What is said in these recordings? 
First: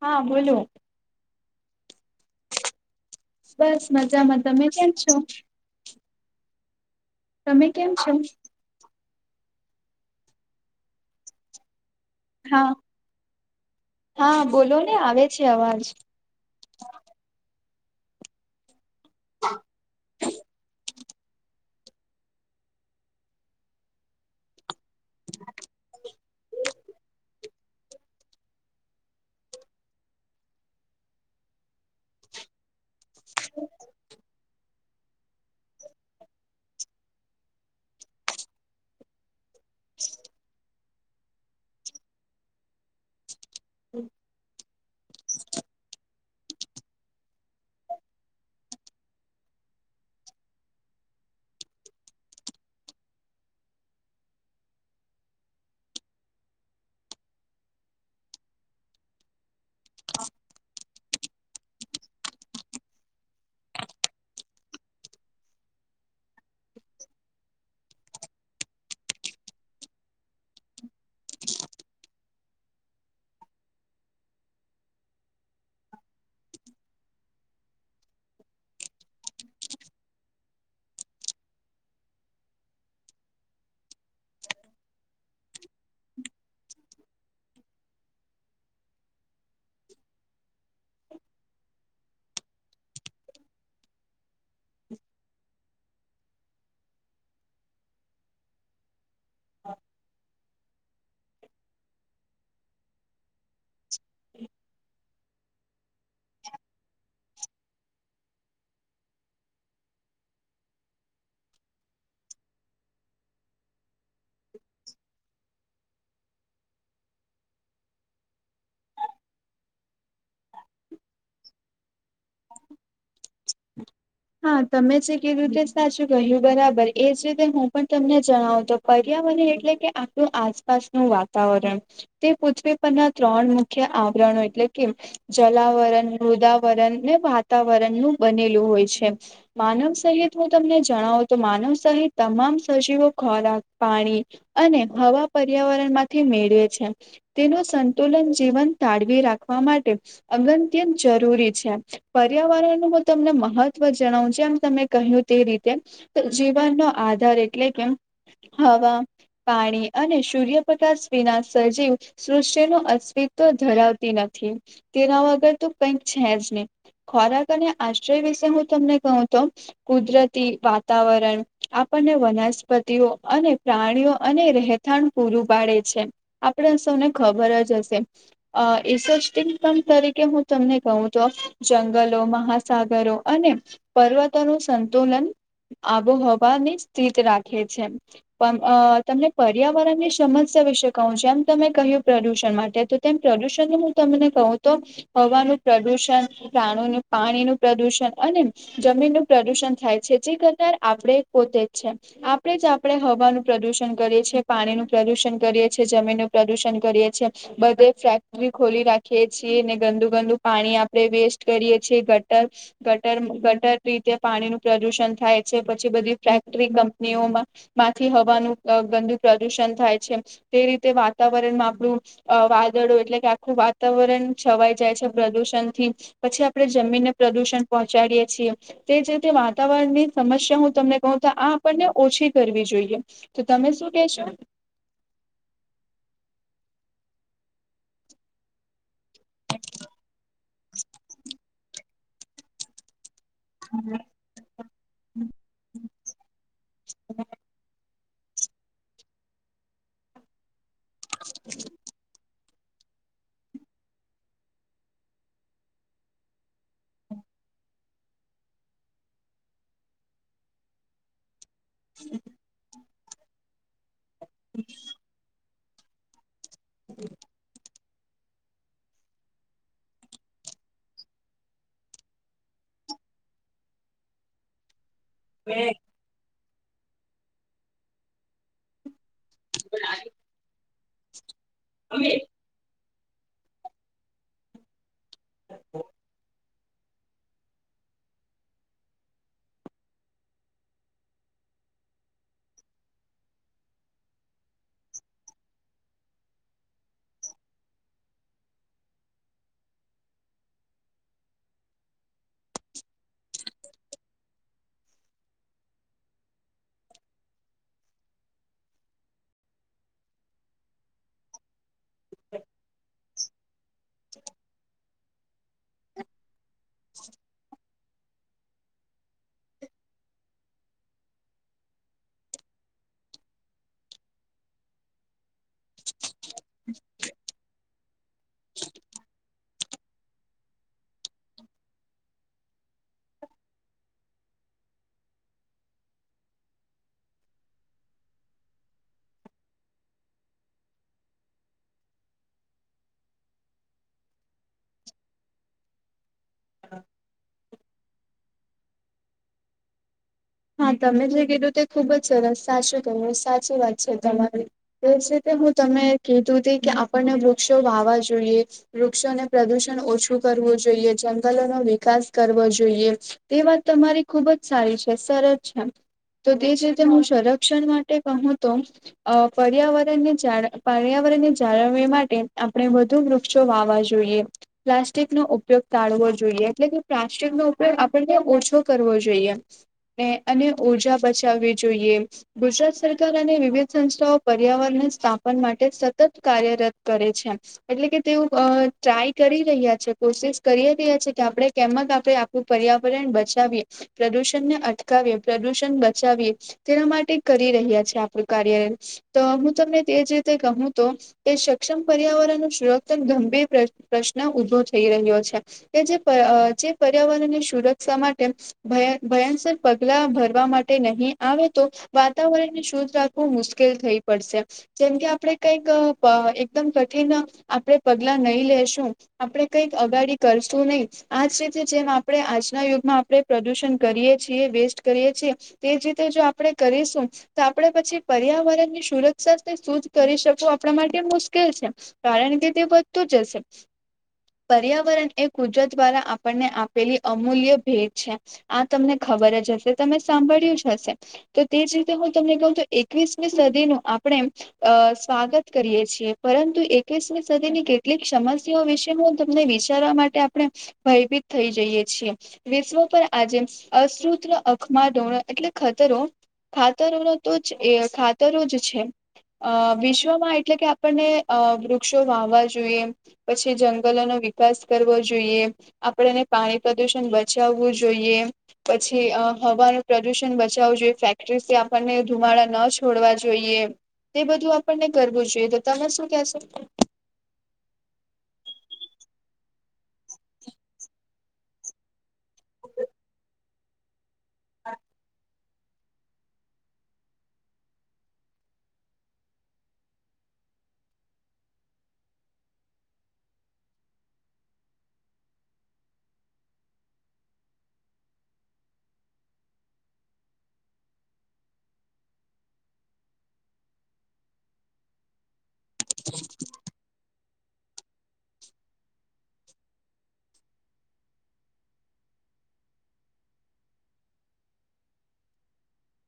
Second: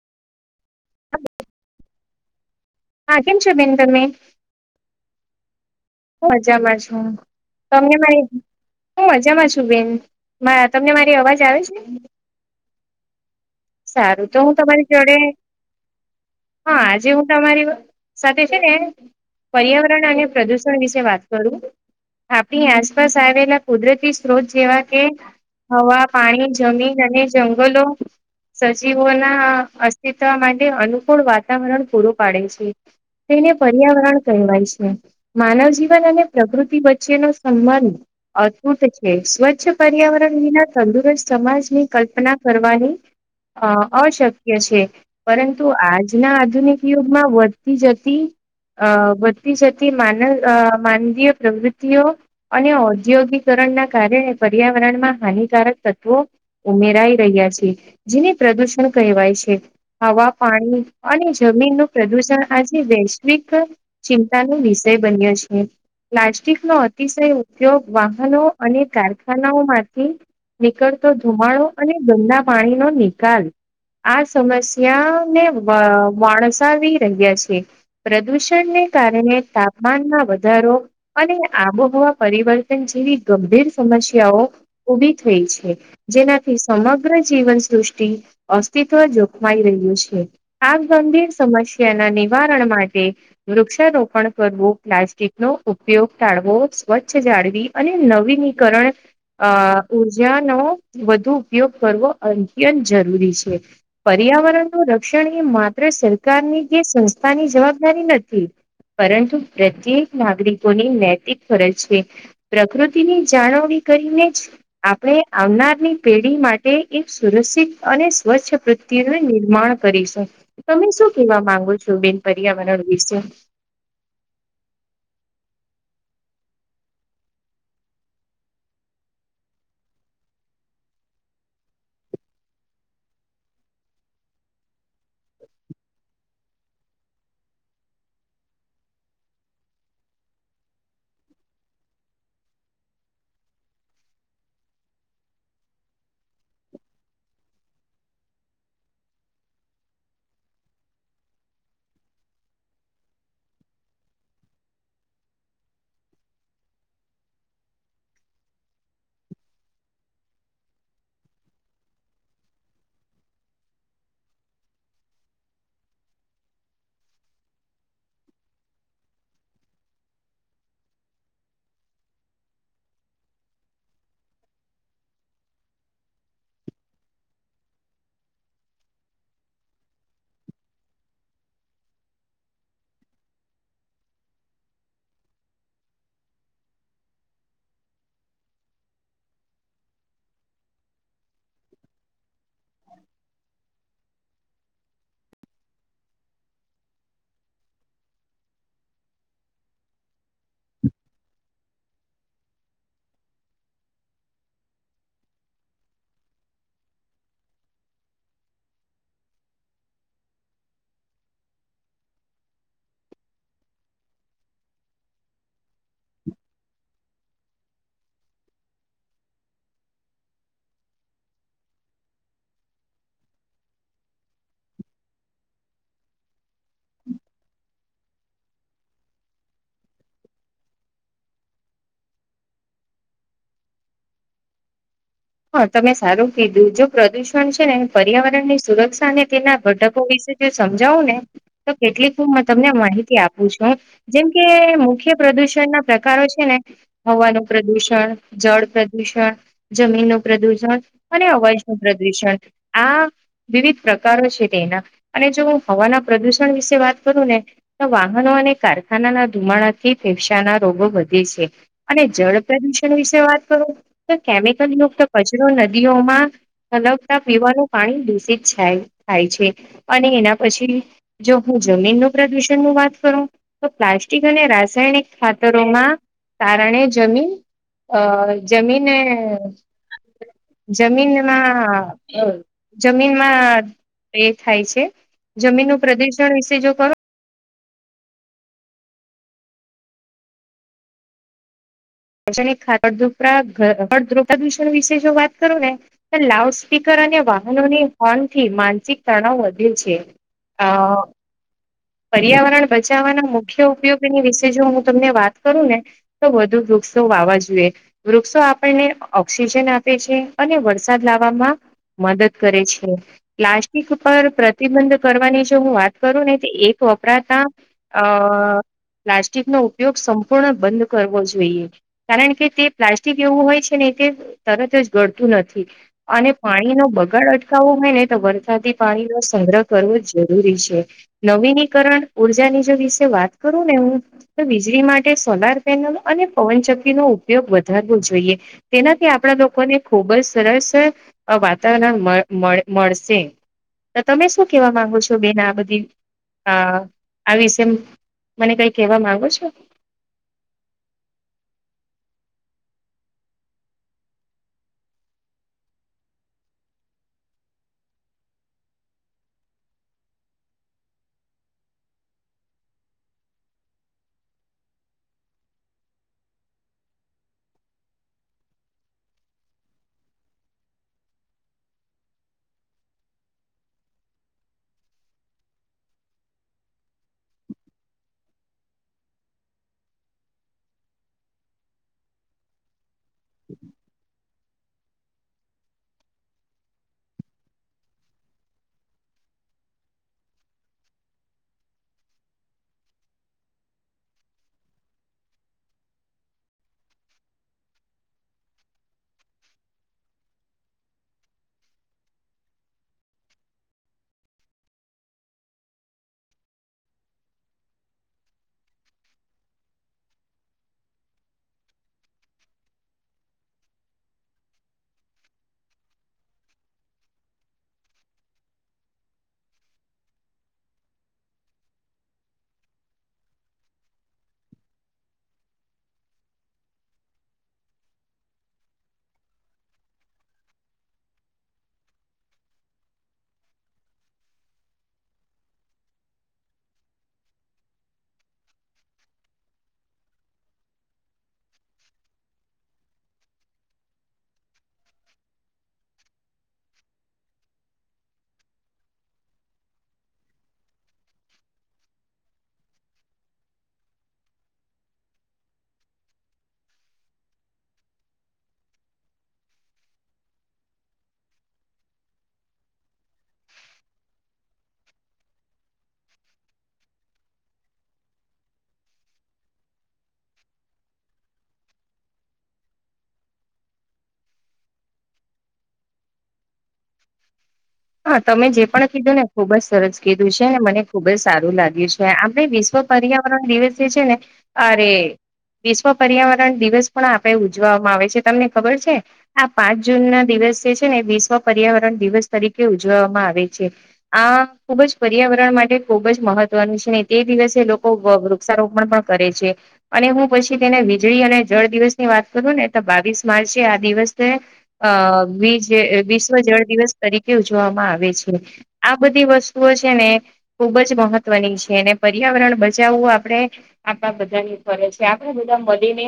હા બોલો. [inaudible] હા કેમ છો બેન બસ તમે હું મજામાં, તમે કેમ છો? જામાં છું, હું તમે કેમ તમને છો? મારી હું મજામાં છું બેન, તમને મારી અવાજ આવે છે? હા. સારું તો હા હું બોલો તમારી ને જોડે, આવે છે અવાજ. હા આજે હું તમારી સાથે છે ને પર્યાવરણ અને પ્રદુષણ વિશે વાત કરું. આપણી આસપાસ આવેલા કુદરતી સ્ત્રોત જેવા કે હવા, પાણી, જમીન અને જંગલો સજીવોના અસ્તિત્વ માટે અનુકૂળ વાતાવરણ પૂરું પાડે છે. તેને પર્યાવરણ કહેવાય છે, માનવ જીવન અને પ્રકૃતિ વચ્ચેનો સંબંધ અતૂટ છે, સ્વચ્છ પર્યાવરણ વિના તંદુરસ્ત સમાજની કલ્પના કરવાની અ અશક્ય છે, પરંતુ આજના આધુનિક યુગમાં વધતી જતી અ વધતી જતી માન અ માનવીય પ્રવૃતિઓ અને ઔદ્યોગિક ના કારણે પર્યાવરણમાં હાનિકારક તત્વો ઉમેરાઈ રહ્યા છે. જેને પ્રદુષણ કહેવાય છે. હવા, પાણી, અને જમીનનું પ્રદુષણ આજે વે વૈશ્વિક ચિંતાનો વિષય બન્યો છે. પ્લાસ્ટિકનો અતિશય ઉપયોગ વાહનો અને કારખાનાઓ માંથી નીકળતો ધુમાડો અને ગંદા પાણીનો નિકાલ આ સમસ્યાને વ વાણસાવી રહ્યા છે. પ્રદૂષણને તાપમાનમાં વધારો અને આબોહવા પરિવર્તન જેવી ગંભીર સમસ્યાઓ ઉભી થઈ છે. જેનાથી સમગ્ર જીવન દૃષ્ટિ અસ્તિત્વ જોખમાઈ રહ્યું છે, આ ગંભીર સમસ્યાના નિવારણ માટે વૃક્ષારોપણ કરવું, પ્લાસ્ટિકનો ઉપયોગ ટાળવો, સ્વચ્છ જાળવી અને નવીનીકરણ અ ઉર્જાનો વધુ ઉપયોગ કરવો અ ત્યંત જરૂરી છે પર્યાવરણનું રક્ષણ એ માત્ર સરકારની કે સંસ્થાની જવાબદારી નથી. પરંતુ પ્રત્યેક નાગરિકોની નૈતિક ફરજ છે, પ્રકૃતિની જાણવણી કરીને જ આપણે આવનારની પેઢી માટે એક સુરક્ષિત અને સ્વચ્છ પૃત્વી નું નિર્માણ કરીશું, તમે શું કેવા માંગો છો બેન? પર્યાવરણ વિશે [inaudible] હા, તમે જે કેવી રીતે સાચું કહ્યું, બરાબર એજ રીતે હું પણ તમને જણાવું, તો પર્યા એટલે કે આપણું આસપાસનું વાતાવરણ, તે પૃથ્વી પરના ત્રણ મુખ્ય આવ રણ એટલે કે જલાવરણ, મૃદાવરણ ને વાતાવરણ નું બનેલું હોય છે. માનવ સહિત હું તમને જણાવું તો માનવ સહિત તમામ સજીવો, ખોરાક, પાણી અને હવા પર્યાવરણ માંથી મેળવે છે. તેનું સંતુલન જીવન તા વી રાખવા માટે માટે અનંતયન જરૂરી છે. પર્યાવરણમાં તમને મહત્વ વ જણાવું જેમ તમે કહ્યું, તે રીતે જીવનનો આધાર એટલે કે હવા પાણી અને સૂર્યપ્રકાશ વિના સજીવ સૃષ્ટિનું અસ્તિત્વ ધરાવતી નથી. થી તેના વગર તો કઈક છે જ નહી ખોરાક અને આશ્રય વિશે હું તમને કહું તો કુદરતી વાતાવરણ આપણને વનસ્પતિઓ અને પ્રાણીઓ અને રહેઠાણ પૂરું પાડે છે. આપણે સૌને ખબર જ હશે રિસર્ચ ટિંગમ તરીકે હું તમને કહું તો જંગલો, મહાસાગરો અને પર્વતોનું સંતુલન આબોહવાની સ્થિત રાખે છે. પણ તમને પર્યાવરણની સમસ્યા વિશે કહું જેમ તમે કહ્યું પ્રદુષણ માટે તો. તેમ પ્રદુષણને હું તમને કહું, તો હવાનું પ્રદુષણ, પાણી પાણીનું પ્રદુષણ અને જમીનનું પ્રદુષણ થાય છે. જે કરનાર આપણે પોતે જ છે. આપણે જ આપણે હવાનું પ્ર પ્રદુષણ કરીએ છીએ. પાણીનું પ્રદુષણ કરીએ છીએ, જમીન નું પ્રદુષણ કરીએ છીએ, બધે ફેક્ટરી ખોલી રાખીએ છીએ ને ગંદુ ગંદુ પાણી આપણે વેસ્ટ કરીએ છીએ, ગટર ગટર રીતે પાણીનું પ્રદુષણ થાય છે. પછી બધી ફેક્ટરી, કંપનીઓ માંથી હવાનું ગંદુ પ્રદુષણ થાય છે. તે રીતે વાતાવરણમાં આપણું વાદળો એટલે કે વાતાવરણ છવાઈ જાય છે. પ્રદુષણથી પછી આપણે જમીનને પ્રદુષણ પહોંચાડીએે તે જ રીતે વાતાવરણની સમસ્યા, હું તમને કહું તો આ આપણને ઓછી કરવી જોઈએ. તો તમે શું કેશો? હા, તમે સારું કીધું, જો પ્રદુષણ છે ને પર્યાવરણ ની સુરક્ષા અને તેના ઘડકો વિશે સમજાવું ને તો કેટલીક હું તમને માહિતી આપ પુ છું જેમ કે, મુખ્ય પ્રદુષણ ના પ્રકારો છે ને હવાનું પ્રદુષણ જળ પ્રદૂષણ, જમીન ન પ્રદુષણ અને અવાશ નું પ્રદુષણ. હા. વિવિધ પ્રકારો છે તેના અને જો હું હવાના પ્રદુષણ વિશે વાત કરું ને તો વાહનો અને કારખાનાના ધુમાડાથી ફેફસાના રોગો વધે છે. અને જળ પ્રદુષણ વિશે વાત કરો તો કેમિકલ મુક્ત કચરો નદીઓમાં અલગતા પીવાનું. પાણી દૂષિત થાય છે. અને એના પછી જો હું જમીનનું પ્રદુષણ. વાત કરું તો પ્લાસ્ટિક અને રાસાયણિક. ખાતરોમાં કારણે જમીન અ જમીન. જમીનમાં. જમીનમાં એ થાય છે. જમીનનું પ્રદુષણ વિશે જો કરો. ખડપડ ધ પ્રદૂષણ વિશે જો વાત કરું ને તો લાઉડ સ્પીકર. વાહનોની હોર્ન થી માનસિક તણાવ વધે છે. આ પર્યાવરણ બચાવવાના મુખ્ય ઉપયોગની વિશે જો હું તમને વાત કરું ને તો વધુ વૃક્ષો વાવા જોઈએ. વૃક્ષો આપણને ઓક્સિજન આપે છે અને વરસાદ લાવવામાં મદદ કરે છે. પ્લાસ્ટિક પર પ્રતિબંધ કરવાની જો હું વાત કરું ને તો એ તોપરા હતા. અ પ્લાસ્ટિક નો ઉપયોગ સંપૂર્ણ બંધ કરવો જોઈએ. કારણ કે, તે પ્લાસ્ટિક એવું હોય છે ને. તરત જ ગડતું નથી. અને પાણી નો બગાડ અટકાવવો હોય ને તો વરસાદી પાણી પાણી નો સંગ્રહ કરવો જરૂરી છે નવી ઉર્જાની વિ વાત કરું ને હું વીજળી માટે સોલાર પેનલ અને પવનચ નો ઉપયોગ વધારવો જોઈએ. તેનાથી આપણા લોકોને ખુબ જ સરસ વાતાવરણ મળ મળ મળશે તો તમે શું કેવા માંગો છો બેન આ બધી હા, આ વિશે મને કઈ કહેવા માંગો છો? હા તમે જે કીધું તે ખુબ જ સરસ સાચું કરું સાચી વાત છે તમારી. તે જ રીતે હું તમે કીધું ત કે આપણને વૃક્ષો વાહવા જોઈએ. વૃક્ષોને પ્રદુષણ ઓછું કરવુ. જોઈએ જંગલો નો વિકાસ કરવો જોઈએ. તે વાત તમારી ખુબ જ સારી છે. સરસ છે. તો તે જ રીતે હું સંરક્ષણ માટે કહું તો પર્યાવરણને જા પર્યાવર. જાળવ માટે આપણે વધુ વૃક્ષો વાવા જોઈએ. પ્લાસ્ટિક નો ઉપયોગ તાળવો. જોએ એટલે કે પ્લાસ્ટિક નો ઉપયોગ આપણે ત્યા ઓછો કરવો જોઈએ. અને ઉર્જા બચાવવી જોઈએ ગુજરાત સરકાર અને વિવિધ સંસ્થાઓ. પર્યાવરણને સ્થાપન માટે સતત કાર્યરત કરે છે એટલે કે તેઓ ટ્રાય. રહ્યા છે કોશિશ કરી રહ્યા છે કે આપણે કેમ આપણે આખું પર્યાવરણ બચાવીએ પ્રદુષણ. શણને અટ અટકાવ પ્રદૂષણ બચાવીએ. તેના માટે કરી રહ્યા છે આપણું કાર્ય તો હું તમને. તે જ રીતે કહું તો કે સક્ષમ પર્યાવરણ ન સુરક્ષ ગંભીર પ્રશ્ન ઉભો છે. રહ્યો છે કે જે પર્યાવરણની સુરક્ષા માટે ભયંકર. પગલા ભરવા માટે નહી આવે તો વાતાવરણને શુદ્ધ રાખવું મુશ્કેલ થઈ પડશે. જેમકે આપણે કઈક એકદમ કઠિન આપણે પગલા નહી લેેશું આપણે કઈક. અગાડી કરશું નહી. આજ રીતે જેમ આપણે આજના યુગમાં આપણે પ્રદુષણ કરીએ. છીએ વેસ્ટ કરીએ છીએ. તે જ રીતે જો આપણે કરીશું તો આપણે પછી પર્યાવરણ ની સુરત. શુંજ કરી શકવું આપણા માટે મુશ્કેલ છે કારણ કે તે વધતું જ હશે. પર્યાવરણ એ કુદરત દ્વારાા આપણને આપેલી અમૂલ્ય ભેદ છે આ તમને. ખબર જ હશે. તમે સાંભળ્યું જ હશે તો તે જ રીતે હું તમને કહું તો એકવીસમી સદીનું. આપણે સ્વાગત કરીએ છીએ. પરંતુ એકવીસમી સદીની કેટલીક સમસ્યાઓ વિશે. તમને વિચારવા માટે આપણે ભયભીત થઈ જઈએ છીએ વિશ્વ પર આજે. અશત્રુત્ર અખમાડો એટલે ખતરો. ખાતરોનો તોજ એ ખાતરો જ છે. અ વિશ્વમાં એટલે કે આપણને અ વૃક્ષો વાવવા જોઈએ પછી જંગલો નો વિકાસ કરવો જોઈએ આપણને પાણી પ્રદુષણ બચાવવું જોઈએ. પછી હવાનું પ્રદુષણ બચાવવું જોઈએ ફેક્ટરી થી આપણને ધુમાડા ન છોડવા જોઈએ. તે બધું આપણને કરવું જોઈએ તો તમે શું કેશો હા તમે જે પણ કીધું ને ખુબ જ સરસ કીધું છે અને મને ખુબ જ સારું લાગ્યું છે આપણે વિશ્વા પર્યાવરણ દિવસ એ છેને અરે વિશ્વ પર્યાવરણ દિવસ પણ આપણે ઉજવામાં આવે છે. તમને ખબર છે આ પાંચ જૂન ના દિવ દિવસ જે છે ને વિશ્વ પર્યાવરણ દિવસ તરી ઉજવવામાં આવે છે આ ખુબ જ પર્યાવરણ માટે ખુબ જ મહત્વનું છેને તે દિવસ લોકો વૃક્ષારોપણ પણ કરે છે અને હું પછી તેને વીજળી અને જળ દિવસ ની વાત કરું બાવીસ માર્ચે આ દિવસને અ વિજ વિશ્વ જળ દિવસ તરીકે ઉજવામાં આવે છે આ બધી વસ્તુઓ છે ને ખુબ જ મહત્વની છે અને પર્યા પર્યાવરણ બચાવવું આપડણે આપણા બધાની ફરજ છે આપણેે બધા મળીને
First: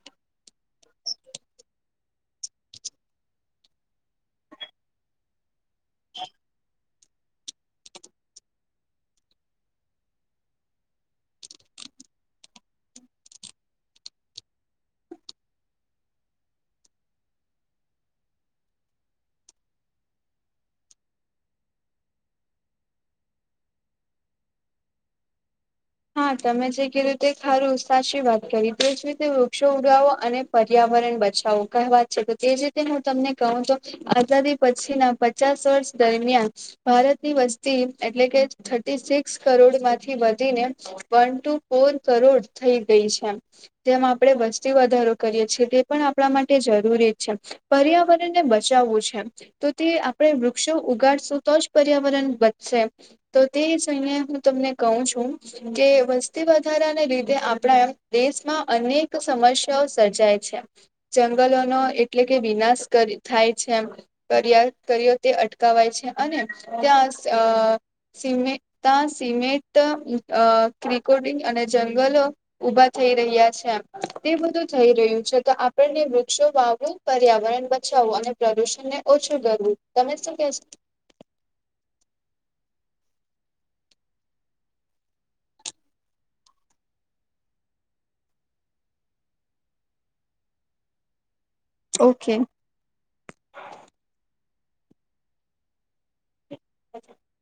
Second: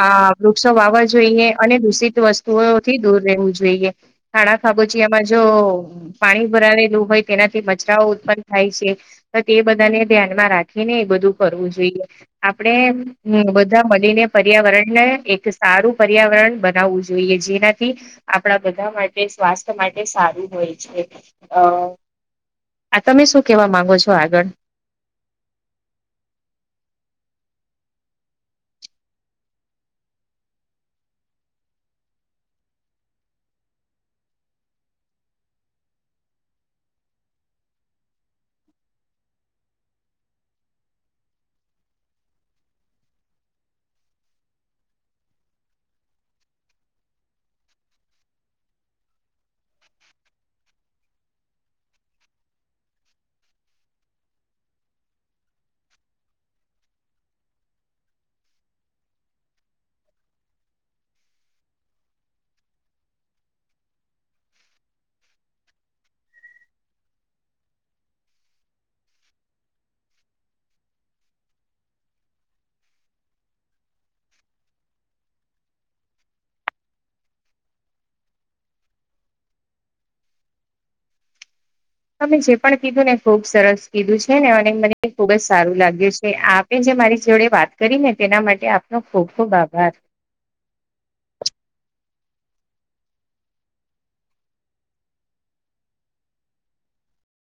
આ વૃ વ્રુક્ષો વાવા જોઈએ અને દૂષિત વસ્તુઓથી દૂર રહેવું જોઈએ ખાણા ખાબુચીયામાં જ જો પાણી ભરાવે લૂં. હોય તેનાથી બચરાઓ ઉત્પન્ન થાય છે તો તે બધાને ધ્યાનમાં રાખીને એ બધું કરવું જોઈએ. આપણેે બધા મળીને પર્યાવરણ ને એક સારું પર્યાવરણ બનાવવું છે. જોઇએ જેનાથી આપણા બધા માટે સ્વાસ્થ્ય માટે તે સારું હોય છે અ આ તમે શું કેવા માંગો છો આગળ હા તમે જે ક રીતે ખારું ઉત્સાહ વાત કરી તે જ રીતે વૃક્ષો ઉગાવો અને પર્યાવરણ પર્યારણ બચાવું કઈ વાત છે તો તે જ રીતે હું તમને કહું તો આઝાદી પછી ના પચાસ વર્ષ દરમિયાન ભારતની વસ્તી એટલે કે થર્ટી સિક્સ કરોડ માંથી વધીને વન ટુ ફોર કરોડ થઈ ગઈ છે. જેમાં આપણે વસ્તી વધારો કરીએ છીએ એ પણ આપણા માટે જરૂરી છે. પર્યાવરણને બચાવવું છે તો તે આપણે વૃક્ષો ઉગાડશું તો જ પર્યાવરણ વચશે તો તે જોઇને હું તમને કહઉ છું કે વસ્તી વધારાને લીધે આપણા એમ દેશમાં અનેક સમસ્યાઓ સર્જાય જંગલો નો એટલે કે વિનાશ થાય છે કર્યા કર્યો તે અટકવાય છે અને ત્યાં સિમે તાં સિમેન્ટ અ ક્રિકોટી અને જંગલો ઉભા થઈ રહ્યા છે તે બધું થઈ રહ્યું છે છે તો આપણને વૃક્ષો વાવવું પર્યાવરણ બચાવવું અને પ્રદુષણ ને ઓછું કરવું તમે શું શું [unintelligible] અમે જે પણ કીધું ને ખુબ સરસ કીધું છે ને અને મને ખુબ જ સારું લાગ્યું છે આપે જે મારી જોડે વાત કરી ને તેના માટે આપનો ખુબ ખુબ આભાર ઓકે [unintelligible]